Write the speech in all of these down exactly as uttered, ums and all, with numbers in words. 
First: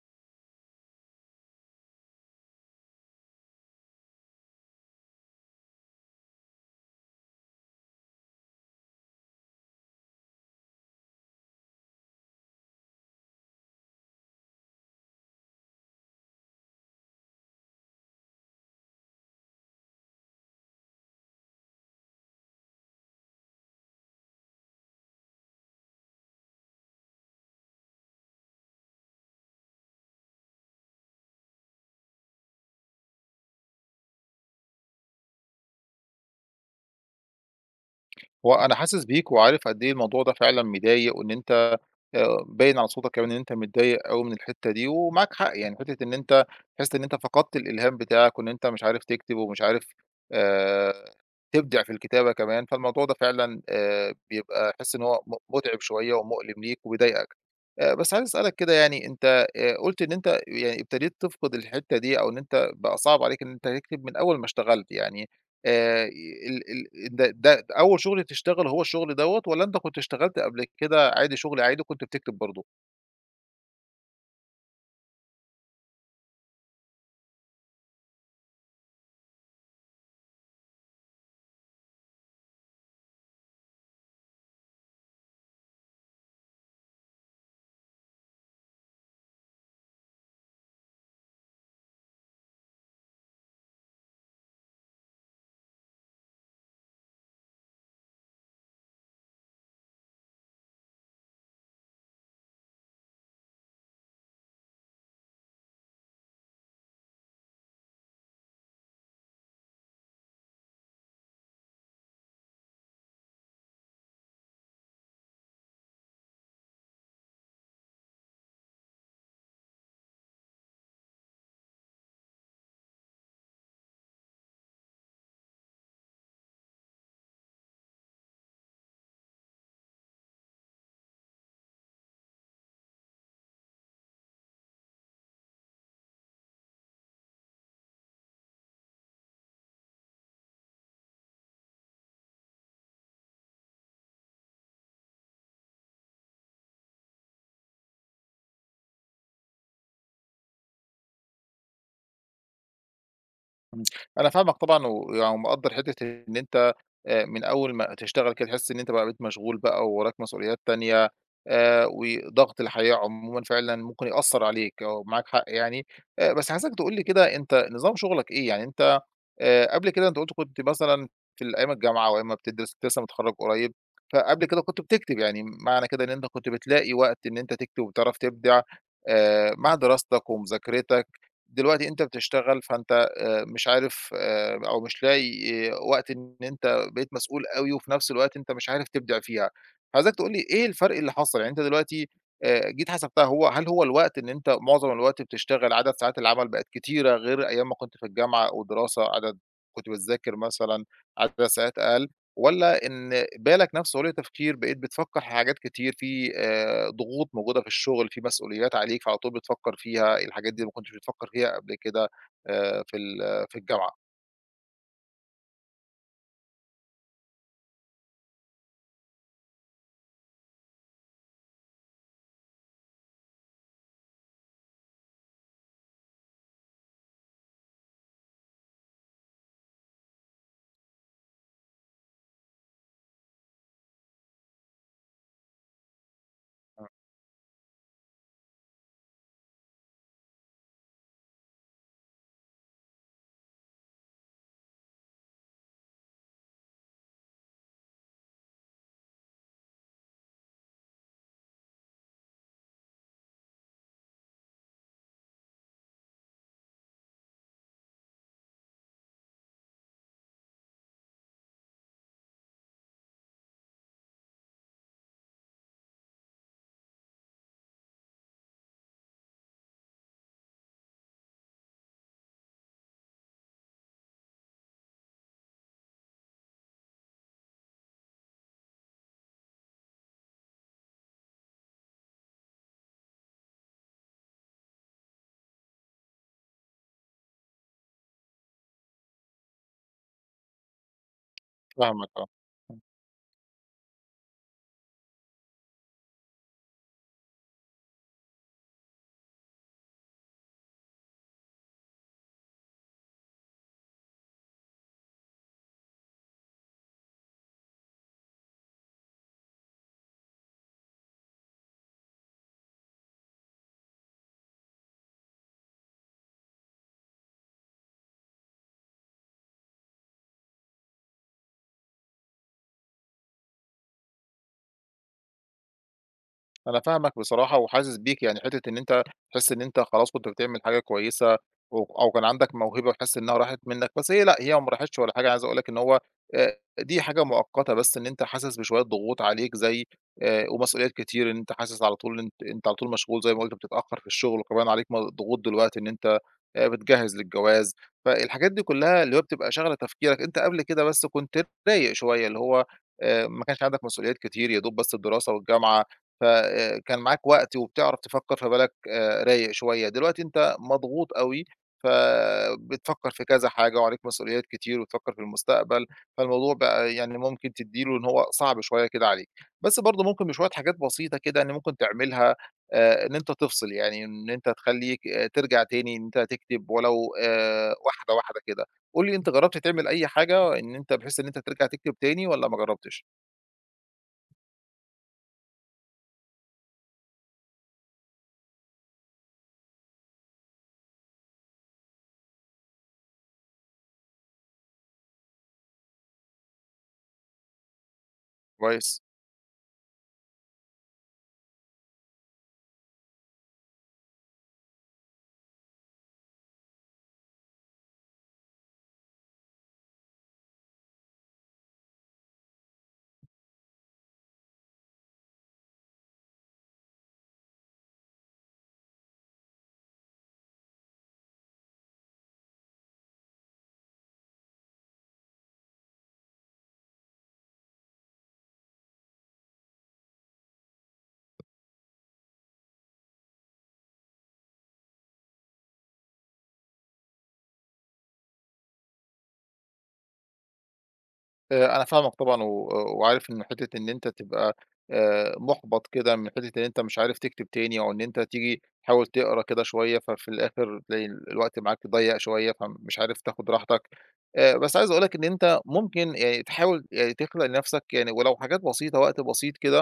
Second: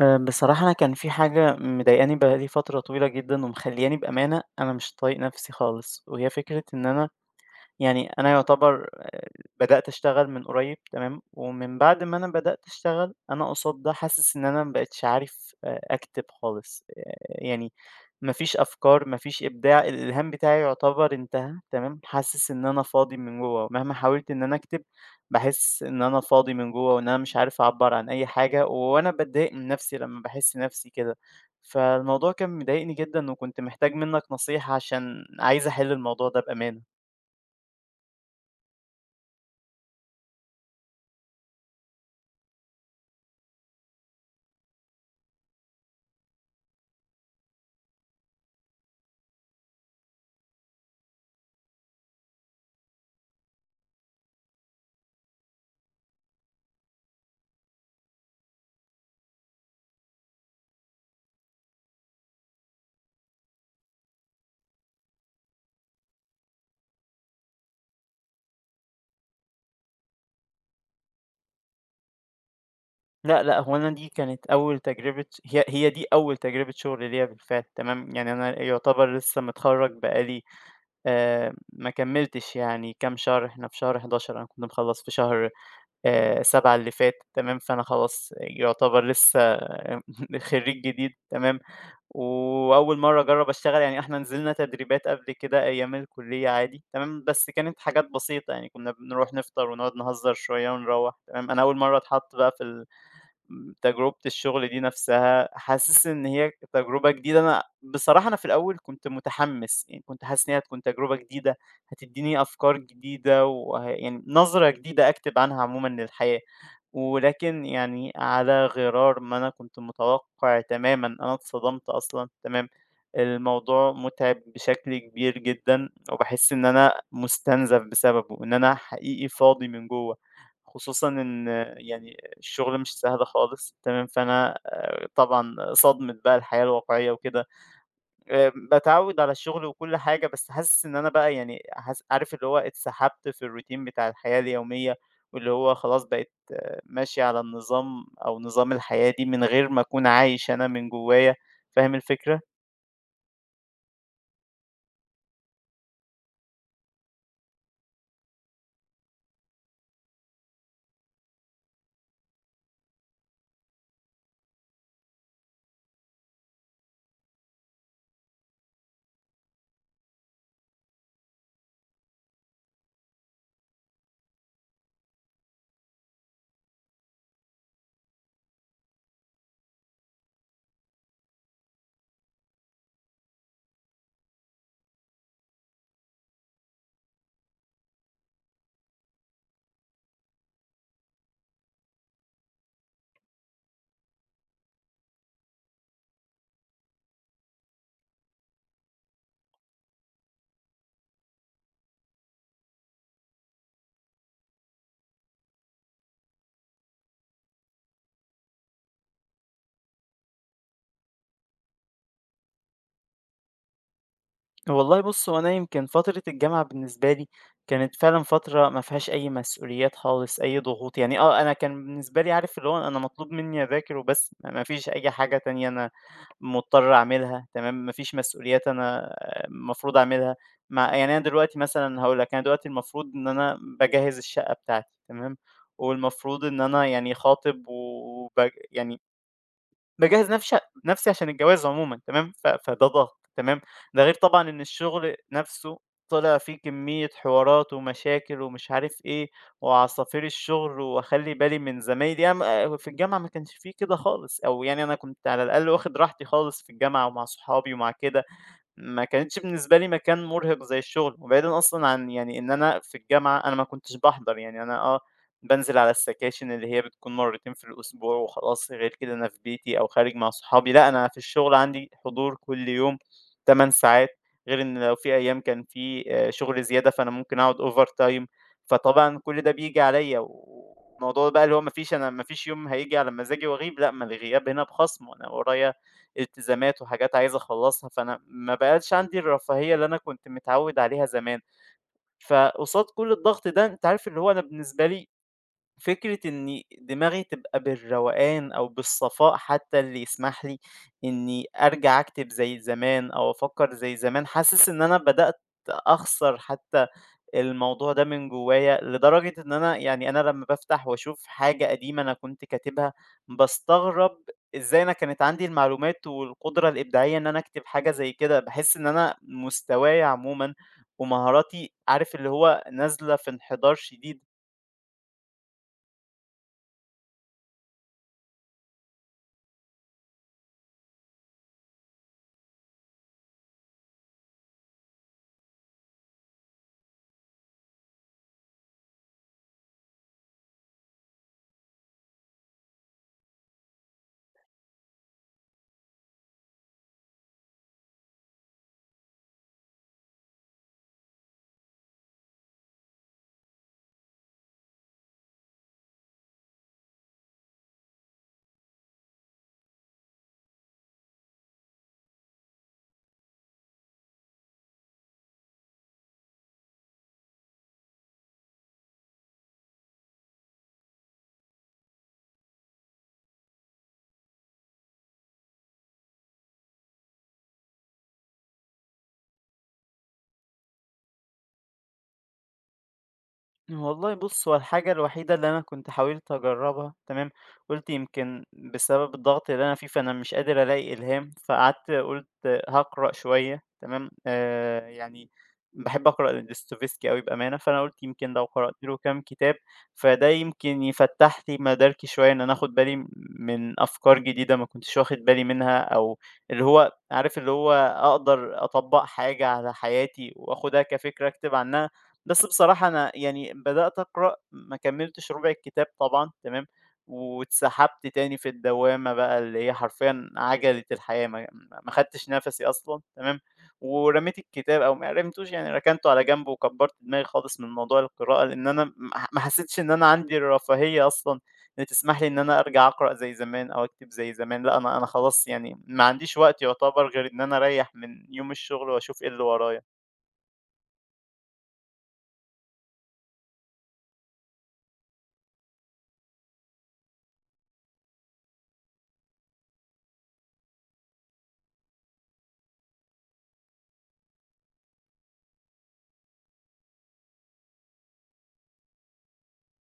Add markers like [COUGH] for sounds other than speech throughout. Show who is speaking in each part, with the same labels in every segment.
Speaker 1: آآ، بصراحة أنا كان في حاجة مضايقاني بقى لي فترة طويلة جدًا ومخلّياني بأمانة أنا مش طايق نفسي خالص، وهي فكرة إن أنا يعني أنا يعتبر آآ، بدأت أشتغل من قريب تمام. ومن بعد ما أنا بدأت أشتغل أنا قصاد ده حاسس إن أنا ما بقيتش عارف آآ، أكتب خالص آآ، يعني ما فيش أفكار، ما فيش إبداع، الإلهام بتاعي يُعتبر انتهى، تمام. حاسس إن أنا فاضي من جوّه، مهما حاولت إن أنا أكتب، باحس إن أنا فاضي من جوّه وإن أنا مش عارف أعبّر عن أي حاجة، وأنا باتضايق من نَفْسي لمّا باحس نَفْسي كده. فالموضوع كان مضايقني جدًا وكنت محتاج منّك نصيحة عشان عايز أحِل الموضوع ده بأمانة.
Speaker 2: هو أنا حاسس بيك وعارف قد إيه الموضوع ده فعلًا مضايق، وإن أنت آآ باين على صوتك كمان إن أنت متضايق أوي من الحتّة دي، ومعاك حق يعني حتّة إن أنت تحس إن أنت فقدت الإلهام بتاعك، وإن أنت مش عارف تكتب ومش عارف آآ تبدع في الكتابة كمان، فالموضوع ده فعلًا آآ بيبقى تحس إن هو م مُتعِب شوية ومؤلم ليك وبيضايقك. آآ بس عايز أسألك كده يعني أنت آآ قُلت إن أنت يعني ابتديت تفقد الحتّة دي أو إن أنت بقى صعب عليك إن أنت تكتب من أول ما اشتغلت يعني آآ ال ال ده ده أول شغل تشتغله هو الشغل دوّة والّا أنت كنت اشتغلت قبل كده عادي شغل عادي وكنت بتكتب برضه؟
Speaker 1: لأ، لأ، هو أنا دي كانت أول تجربة، هي هي دي أول تجربة شُغل ليّا بالفعل، تمام. يعني أنا يُعتبر لسه متخرّج بقى لي آآ ما كمّلتش يعني كام شهر. إحنا في شهر حداشر أنا كنت مخلّص في شهر آآ سبعة اللي فات تمام. فأنا خلاص يعتبر لسه [LAUGHS] خرّيج جديد تمام. وأول مرّة أجرّب أشتغل، يعني إحنا نزلنا تدريبات قبل كده أيام الكُلّية عادي تمام، بس كانت حاجات بسيطة، يعني كُنّا بنروح نفطر ونقعد نهزر شوية ونروّح تمام. أنا أول مرّة أتحط بقى في ال م تجربة الشغل دي نفسها، حاسس إن هي تجربة جديدة. أنا بصراحة أنا في الأول كنت متحمس، يعني كنت حاسس إن هي هتكون تجربة جديدة، هتدّيني أفكار جديدة وه يعني نظرة جديدة أكتب عنها عمومًا للحياة. ولكن يعني على غرار ما أنا كنت متوقع تمامًا، أنا اتصدمت أصلًا تمام. الموضوع متعب بشكل كبير جدًا، وباحس إن أنا مُستنزف بسببه، إن أنا حقيقي فاضي من جوّه، خصوصًا إن يعني الشغل مش سهل خالص تمام. فأنا آآ طبعًا صدمة بقى الحياة الواقعية وكده. آآ باتعوّد على الشغل وكل حاجة، بس حاسس إن أنا بقى يعني حاس عارف اللي هو اتسحبت في الroutine بتاع الحياة اليومية، واللي هو خلاص بقيت ماشي على النظام أو نظام الحياة دي من غير ما أكون عايش أنا من جوايا. فاهم الفكرة؟
Speaker 2: إمم، أنا فاهمك طبعًا ويعني ومقدّر حتّة إن أنت، آآ، من أول ما تشتغل كده تحس إن أنت بقى بقيت مشغول بقى ووراك مسؤوليات تانية، آآ، وضغط الحياة عمومًا فعلًا ممكن يأثّر عليك آه، معاك حق يعني. آآ، بس عايزك تقول لي كده أنت نظام شغلك إيه؟ يعني أنت، آآ، قبل كده أنت قُلت كنت مثلًا في ال أيام الجامعة وأيام ما بتدرس كنت لسه متخرّج قريب، فقبل كده كنت بتكتب يعني معنى كده إن أنت كنت بتلاقي وقت إن أنت تكتب وبتعرف تبدع، آآ، مع دراستك ومذاكرتك، دلوقتي أنت بتشتغل فأنت آآ مش عارف آآ أو مش لاقي آه، وقت إن أنت بقيت مسؤول أوي وفي نفس الوقت أنت مش عارف تبدع فيها. فعايزك تقول لي إيه الفرق اللي حصل؟ يعني أنت دلوقتي آآ جيت حسبتها هو هل هو الوقت إن أنت معظم الوقت بتشتغل عدد ساعات العمل بقت كتيرة غير أيام ما كنت في الجامعة أو دراسة عدد كنت بتذاكر مثلًا عدد ساعات أقل، والّا إن بالك نفسه وهو تفكير بقيت بتفكر في حاجات كتير، في آآ ضغوط موجودة في الشغل، في مسؤوليات عليك فعلى طول بتفكر فيها، الحاجات دي ما كنتش بتفكر فيها قبل كده؟ آآ في ال في الجامعة.
Speaker 1: والله بُص، هو أنا يمكن فترة الجامعة بالنسبة لي كانت فعلًا فترة ما فيهاش أي مسؤوليات خالص، أي ضغوط، يعني آه، أنا كان بالنسبة لي عارف اللي هو أنا مطلوب مني أذاكر وبس، ما فيش أي حاجة تانية أنا مضطر أعملها تمام، ما فيش مسؤوليات أنا المفروض أعملها. مع يعني أنا دلوقتي مثلًا هاقول لك، أنا دلوقتي المفروض إن أنا باجهّز الشقة بتاعتي تمام. والمفروض إن أنا يعني خاطب و وب يعني باجهّز نفش نفسي عشان الجواز عمومًا تمام. ف فده ضغط تمام. ده غير طبعًا إن الشغل نفسه طلع فيه كمية حوارات ومشاكل ومش عارف إيه، وعصافير الشغل وأخلّي بالي من زمايلي. أنا م في الجامعة ما كانش في كده خالص، أو يعني أنا كنت على الأقل واخد راحتي خالص في الجامعة ومع صحابي ومع كده. ما كانتش بالنسبة لي مكان مرهق زي الشغل، وبعيدًا أصلًا عن يعني إن أنا في الجامعة أنا ما كنتش باحضر، يعني أنا آه بانزل على السكاشن اللي هي بتكون مرتين في الأسبوع وخلاص، غير كده أنا في بيتي أو خارج مع صحابي. لأ أنا في الشغل عندي حضور كل يوم 8 ساعات، غير إن لو في أيام كان في آآ شغل زيادة فأنا ممكن أقعد overtime. فطبعًا كل ده بييجي عليَّ، والموضوع بقى اللي هو ما فيش أنا ما فيش يوم هييجي على مزاجي وأغيب، لأ ما الغياب هنا بخصم وأنا ورايا التزامات وحاجات عايز أخلّصها، فأنا ما بقاش عندي الرفاهية اللي أنا كنت متعوّد عليها زمان.
Speaker 2: فاهمك، آه.
Speaker 1: فقصاد كل الضغط ده، أنت عارف اللي هو أنا بالنسبة لي فكرة إن دماغي تبقى بالروقان أو بالصفاء حتى اللي يسمح لي إني أرجع أكتب زي زمان أو أفكّر زي زمان، حاسس إن أنا بدأت أخسر حتى الموضوع ده من جوايا، لدرجة إن أنا يعني أنا لمّا بافتح واشوف حاجة قديمة أنا كنت كاتبها، باستغرب إزاي أنا كانت عندي المعلومات والقدرة الإبداعية إن أنا أكتب حاجة زي كده، باحس إن أنا مستواي عمومًا ومهاراتي عارف اللي هو نازلة في انحدار شديد.
Speaker 2: أنا فاهمك بصراحة وحاسس بيك، يعني حتّة إن أنت تحس إن أنت خلاص كنت بتعمل حاجة كويسة و أو كان عندك موهبة وحاسس إنها راحت منّك، بس هي لأ، هي ما راحتش ولا حاجة. عايز أقول لك إن هو آآ دي حاجة مؤقتة، بس إن أنت حاسس بشوية ضغوط عليك زي آآ ومسؤوليات كتير، إن أنت حاسس على طول، أنت أنت على طول مشغول زي ما قُلت، بتتأخّر في الشغل وكمان عليك م ضغوط دلوقتي إن أنت آآ بتجهّز للجواز، فالحاجات دي كُلّها اللي هو بتبقى شاغلة تفكيرك. أنت قبل كده بس كنت رايق شوية، اللي هو آآ ما كانش عندك مسؤوليات كتير، يا دوب بس الدراسة والجامعة، ف آآ كان معاك وقت وبتعرف تفكّر فبالك آآ رايق شوية. دلوقتي أنت مضغوط أوي، فبتفكّر في كذا حاجة وعليك مسؤوليات كتير وتفكّر في المستقبل، فالموضوع بقى يعني ممكن تدّي له إن هو صعب شوية كده عليك. بس برضه ممكن بشوية حاجات بسيطة كده إن ممكن تعملها، آآ إن أنت تفصل، يعني إن أنت تخلّيك آه، ترجع تاني إن أنت تكتب ولو آآ واحدة، واحدة كده. قُل لي أنت جرّبت تعمل أي حاجة إن أنت بحيث إن أنت ترجع تكتب تاني والّا ما جرّبتش؟
Speaker 1: والله بُص، هو الحاجة الوحيدة اللي أنا كنت حاولت أجرّبها تمام، قُلت يمكن بسبب الضغط اللي أنا فيه، فأنا مش قادر ألاقي إلهام، فقعدت قُلت هاقرأ شوية تمام. آآ يعني باحب أقرأ لدوستويفسكي أوي بأمانة، فأنا قُلت يمكن لو قرأت له
Speaker 2: كويس.
Speaker 1: كام كتاب، فده يمكن يفتّح لي مداركي شوية إن أنا آخُد بالي م من أفكار جديدة ما كنتش واخد بالي منها، أو اللي هو عارف اللي هو أقدر أطبّق حاجة على حياتي وآخُدها كفكرة أكتب عنها. بس بصراحة أنا يعني بدأت أقرأ ما كمّلتش ربع الكتاب طبعًا تمام، واتسحبت تاني في الدوّامة بقى اللي هي حرفيًا عجلة الحياة ما ما خدتش نَفَسي أصلًا تمام. ورميت الكتاب أو ما رميتوش يعني ركنته على جنب وكبّرت دماغي خالص من موضوع القراءة، لإن أنا ما ما حسيتش إن أنا عندي الرفاهية أصلًا اللي تسمح لي إن أنا أرجع أقرأ زي زمان أو أكتب زي زمان، لأ أنا أنا خلاص يعني ما عنديش وقت يعتبر غير إن أنا أريّح من يوم الشغل وأشوف إيه اللي ورايا.
Speaker 2: آآ أنا فاهمك طبعًا و وعارف إن حتّة إن أنت تبقى آآ مُحبَط كده من حتّة إن أنت مش عارف تكتب تاني أو إن أنت تيجي تحاول تقرا كده شوية، ففي الآخر تلاقي ال الوقت معاك ضيّق شوية، فمش عارف تاخُد راحتك. آآ بس عايز أقول لك إن أنت ممكن يعني تحاول يعني تخلق لنَفْسك يعني ولو حاجات بسيطة، وقت بسيط كده.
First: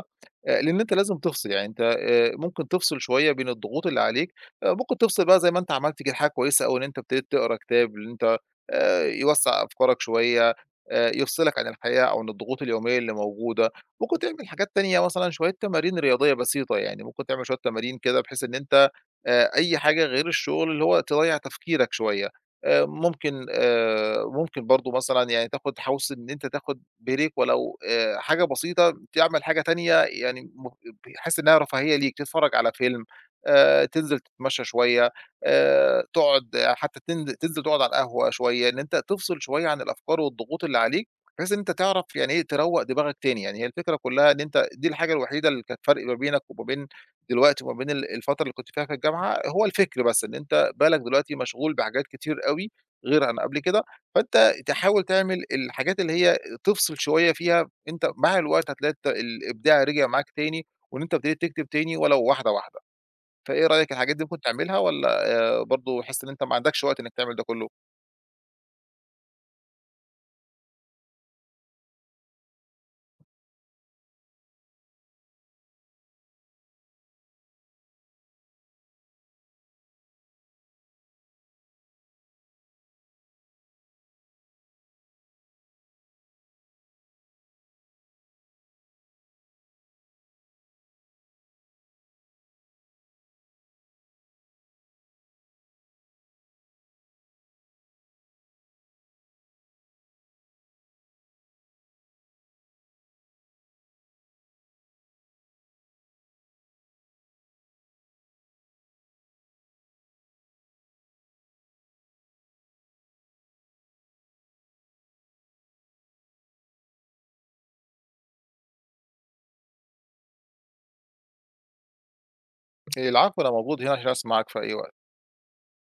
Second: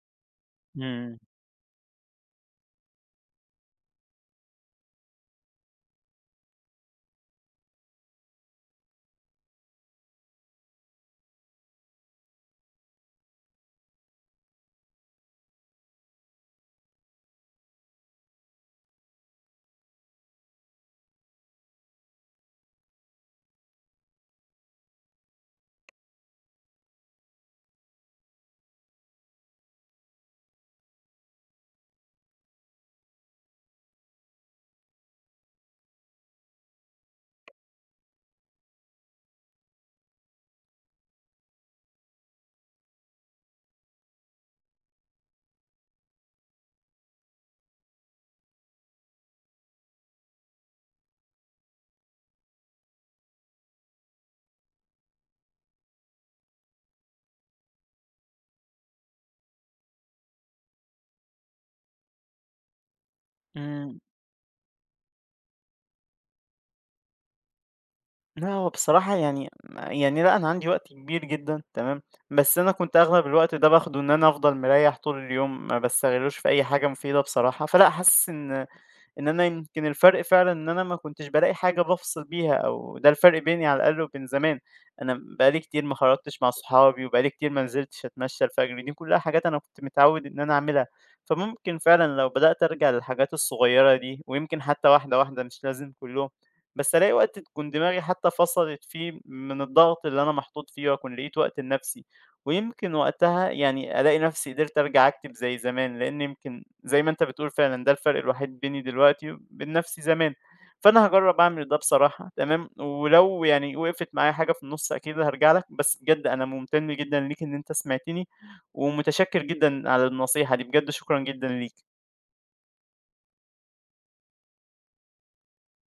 Speaker 2: آآ لإن أنت لازم
Speaker 1: إمم،
Speaker 2: تفصل، يعني أنت آآ ممكن تفصل شوية بين الضغوط اللي عليك. آآ ممكن تفصل بقى زي ما أنت عملت كده حاجة كويسة أوي، إن أنت ابتديت تقرا كتاب، إن أنت آآ يوسّع أفكارك شوية، آآ يفصلك عن الحياة أو عن الضغوط اليومية اللي موجودة. ممكن تعمل حاجات تانية مثلًا شوية تمارين رياضية بسيطة، يعني ممكن تعمل شوية تمارين كده بحيث إن أنت آآ أي حاجة غير الشغل اللي هو تريّح تفكيرك شوية. آآ ممكن آآ ممكن برضه مثلًا يعني تاخد حوس إن أنت تاخد break ولو آآ حاجة بسيطة، تعمل حاجة تانية يعني م بحيث إنها رفاهية ليك، تتفرّج على فيلم، آآ تنزل تتمشى شوية. آآ تقعد حتى تند تنزل تقعد على القهوة شوية، إن أنت تفصل شوية عن الأفكار والضغوط اللي عليك، بحيث إن أنت تعرف يعني إيه تروّق دماغك تاني. يعني هي الفكرة كلّها إن أنت دي الحاجة الوحيدة اللي كانت فرق ما بينك وما بين دلوقتي وما بين ال الفترة اللي كنت فيها في الجامعة، هو الفكر بس، إن أنت بالك دلوقتي مشغول بحاجات كتير أوي غير عن قبل كده. فأنت تحاول تعمل الحاجات اللي هي تفصل شوية فيها، أنت مع الوقت هتلاقي الت الإبداع رجع معاك تاني، وإن أنت ابتديت تكتب تاني ولو واحدة، واحدة. فإيه رأيك
Speaker 1: إمم.
Speaker 2: الحاجات دي ممكن تعملها والّا آآ برضه حاسس إن أنت ما عندكش وقت إنّك تعمل ده كلّه؟
Speaker 1: لأ هو بصراحة يعني يعني لأ أنا عندي وقت كبير جدًا تمام، بس أنا كنت أغلب الوقت ده باخده إن أنا أفضل مريّح طول اليوم، ما باستغلّوش في أي حاجة مفيدة بصراحة، فلأ حاسس إن إن أنا يمكن الفرق فعلًا إن أنا ما كنتش بالاقي حاجة بافصل بيها أو ده الفرق بيني على الأقل وبين زمان، أنا بقى لي كتير ما خرجتش مع صحابي وبقى لي كتير ما نزلتش أتمشى الفجر، دي كلها حاجات أنا كنت متعود إن أنا أعملها، فممكن فعلًا لو بدأت أرجع للحاجات الصغيرة دي ويمكن حتى واحدة واحدة مش لازم كلهم، بس ألاقي وقت تكون دماغي حتى فصلت فيه من الضغط اللي أنا محطوط فيه وأكون لقيت وقت لنفسي. ويمكن وقتها يعني ألاقي نفسي قدرت أرجع أكتب زي زمان، لإن يمكن زي ما أنت بتقول فعلًا ده الفرق الوحيد بيني دلوقتي وبين نفسي زمان، فأنا هاجرّب أعمل ده بصراحة تمام، ولو يعني وقفت معايا حاجة في النُص أكيد هارجع لك، بس بجد أنا ممتن جدًا ليك إن أنت سمعتني، ومتشكر جدًا على النصيحة دي، بجد شكرًا جدًا ليك.
Speaker 2: العفو، أنا موجود هنا عشان أسمعك في أي وقت.